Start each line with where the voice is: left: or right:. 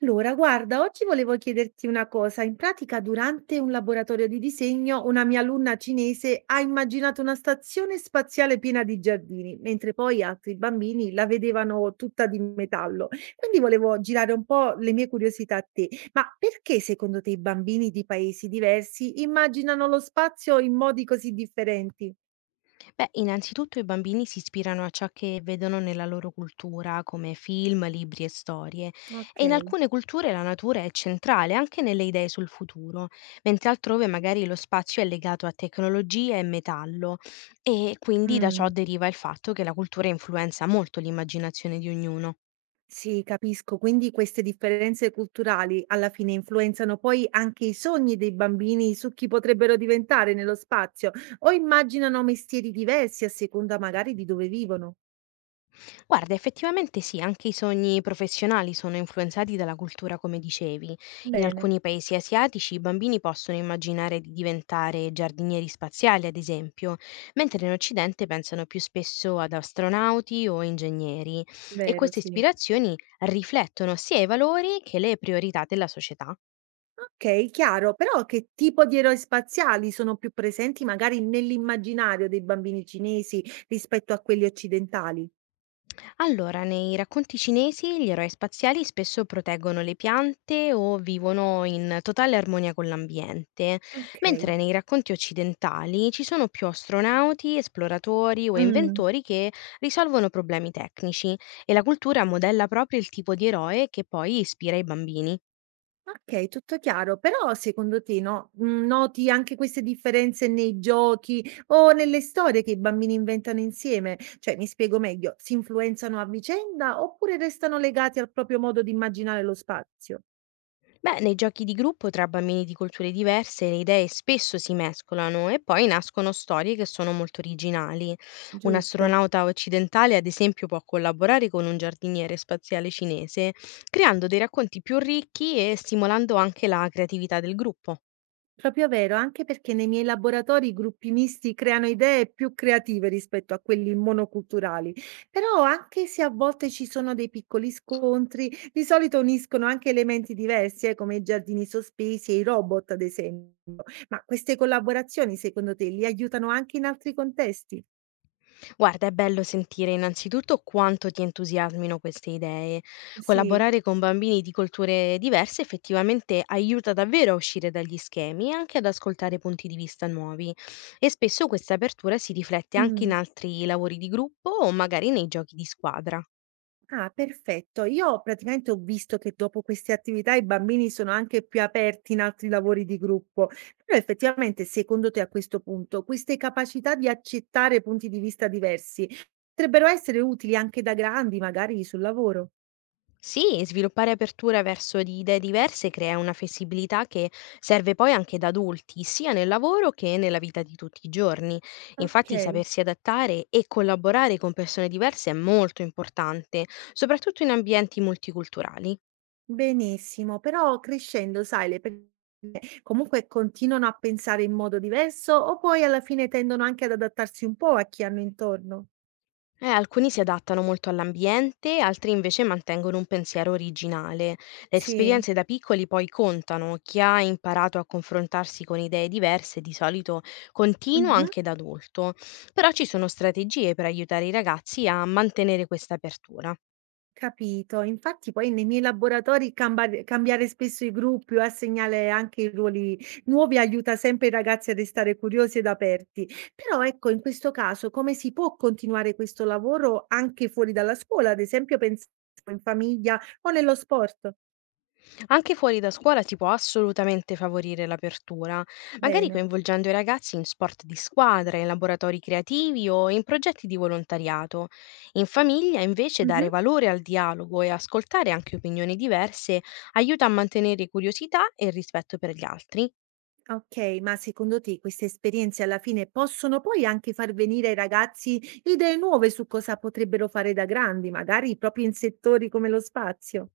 right: Allora, guarda, oggi volevo chiederti una cosa. In pratica, durante un laboratorio di disegno, una mia alunna cinese ha immaginato una stazione spaziale piena di giardini, mentre poi altri bambini la vedevano tutta di metallo. Quindi volevo girare un po' le mie curiosità a te. Ma perché secondo te i bambini di paesi diversi immaginano lo spazio in modi così differenti?
left: Beh, innanzitutto i bambini si ispirano a ciò che vedono nella loro cultura, come film, libri e storie,
right: Ok.
left: e in alcune culture la natura è centrale anche nelle idee sul futuro, mentre altrove magari lo spazio è legato a tecnologia e metallo, e quindi da ciò
right: Mm.
left: deriva il fatto che la cultura influenza molto l'immaginazione di ognuno.
right: Sì, capisco. Quindi queste differenze culturali alla fine influenzano poi anche i sogni dei bambini su chi potrebbero diventare nello spazio o immaginano mestieri diversi a seconda magari di dove vivono.
left: Guarda, effettivamente sì, anche i sogni professionali sono influenzati dalla cultura, come dicevi. In
right: Bene,
left: alcuni paesi asiatici i bambini possono immaginare di diventare giardinieri spaziali, ad esempio, mentre in Occidente pensano più spesso ad astronauti o ingegneri. E
right: vero,
left: queste
right: sì.
left: ispirazioni riflettono sia i valori che le priorità della società.
right: Ok, chiaro, però che tipo di eroi spaziali sono più presenti magari nell'immaginario dei bambini cinesi rispetto a quelli occidentali?
left: Allora, nei racconti cinesi gli eroi spaziali spesso proteggono le piante o vivono in totale armonia con l'ambiente,
right: Ok.
left: mentre nei racconti occidentali ci sono più astronauti, esploratori o
right: Mm.
left: inventori che risolvono problemi tecnici e la cultura modella proprio il tipo di eroe che poi ispira i bambini.
right: Okay, tutto chiaro. Però secondo te, no, noti anche queste differenze nei giochi o nelle storie che i bambini inventano insieme? Cioè, mi spiego meglio, si influenzano a vicenda oppure restano legati al proprio modo di immaginare lo spazio?
left: Beh, nei giochi di gruppo tra bambini di culture diverse le idee spesso si mescolano e poi nascono storie che sono molto originali. Un
right: Giusto.
left: astronauta occidentale, ad esempio, può collaborare con un giardiniere spaziale cinese, creando dei racconti più ricchi e stimolando anche la creatività del gruppo.
right: Proprio vero, anche perché nei miei laboratori i gruppi misti creano idee più creative rispetto a quelli monoculturali, però anche se a volte ci sono dei piccoli scontri, di solito uniscono anche elementi diversi, come i giardini sospesi e i robot, ad esempio. Ma queste collaborazioni, secondo te, li aiutano anche in altri contesti?
left: Guarda, è bello sentire innanzitutto quanto ti entusiasmino queste idee.
right: Sì.
left: Collaborare con bambini di culture diverse effettivamente aiuta davvero a uscire dagli schemi e anche ad ascoltare punti di vista nuovi. E spesso questa apertura si riflette anche in
right: Mm.
left: altri lavori di gruppo o magari nei giochi di squadra.
right: Ah, perfetto. Io praticamente ho visto che dopo queste attività i bambini sono anche più aperti in altri lavori di gruppo. Però effettivamente, secondo te a questo punto, queste capacità di accettare punti di vista diversi potrebbero essere utili anche da grandi, magari sul lavoro?
left: Sì, sviluppare apertura verso di idee diverse crea una flessibilità che serve poi anche da adulti, sia nel lavoro che nella vita di tutti i giorni.
right: Ok,
left: Infatti, sapersi adattare e collaborare con persone diverse è molto importante, soprattutto in ambienti multiculturali.
right: benissimo. Però crescendo, sai, le persone comunque continuano a pensare in modo diverso o poi alla fine tendono anche ad adattarsi un po' a chi hanno intorno?
left: Alcuni si adattano molto all'ambiente, altri invece mantengono un pensiero originale. Le
right: Sì.
left: esperienze da piccoli poi contano. Chi ha imparato a confrontarsi con idee diverse di solito continua
right: Mhm.
left: anche da adulto. Però ci sono strategie per aiutare i ragazzi a mantenere questa apertura.
right: Capito. Infatti poi nei miei laboratori cambare cambiare spesso i gruppi o assegnare anche i ruoli nuovi aiuta sempre i ragazzi a restare curiosi ed aperti. Però ecco, in questo caso come si può continuare questo lavoro anche fuori dalla scuola, ad esempio pensavo in famiglia o nello sport?
left: Anche fuori da scuola si può assolutamente favorire l'apertura, magari
right: Bene.
left: coinvolgendo i ragazzi in sport di squadra, in laboratori creativi o in progetti di volontariato. In famiglia, invece,
right: Mh-mh.
left: dare valore al dialogo e ascoltare anche opinioni diverse aiuta a mantenere curiosità e rispetto per gli altri.
right: Okay, ma secondo te queste esperienze alla fine possono poi anche far venire ai ragazzi idee nuove su cosa potrebbero fare da grandi, magari proprio in settori come lo spazio?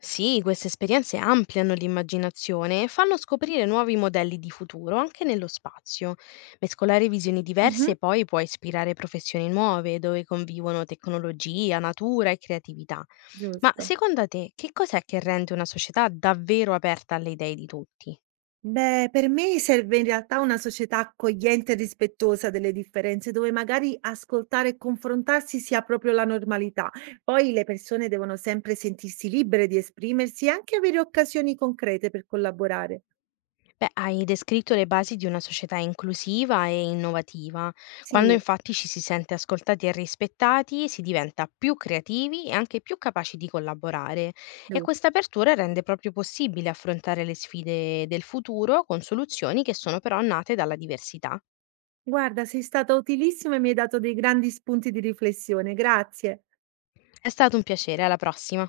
left: Sì, queste esperienze ampliano l'immaginazione e fanno scoprire nuovi modelli di futuro anche nello spazio. Mescolare visioni
right: Mh-mh.
left: diverse poi può ispirare professioni nuove dove convivono tecnologia, natura e creatività. Ma
right: Giusto.
left: secondo te, che cos'è che rende una società davvero aperta alle idee di tutti?
right: Beh, per me serve in realtà una società accogliente e rispettosa delle differenze, dove magari ascoltare e confrontarsi sia proprio la normalità. Poi le persone devono sempre sentirsi libere di esprimersi e anche avere occasioni concrete per collaborare.
left: Beh, hai descritto le basi di una società inclusiva e innovativa. Quando
right: Sì,
left: infatti ci si sente ascoltati e rispettati, si diventa più creativi e anche più capaci di collaborare. E questa
right: giusto.
left: apertura rende proprio possibile affrontare le sfide del futuro con soluzioni che sono però nate dalla diversità.
right: Guarda, sei stata utilissima e mi hai dato dei grandi spunti di riflessione. Grazie.
left: È stato un piacere, alla prossima.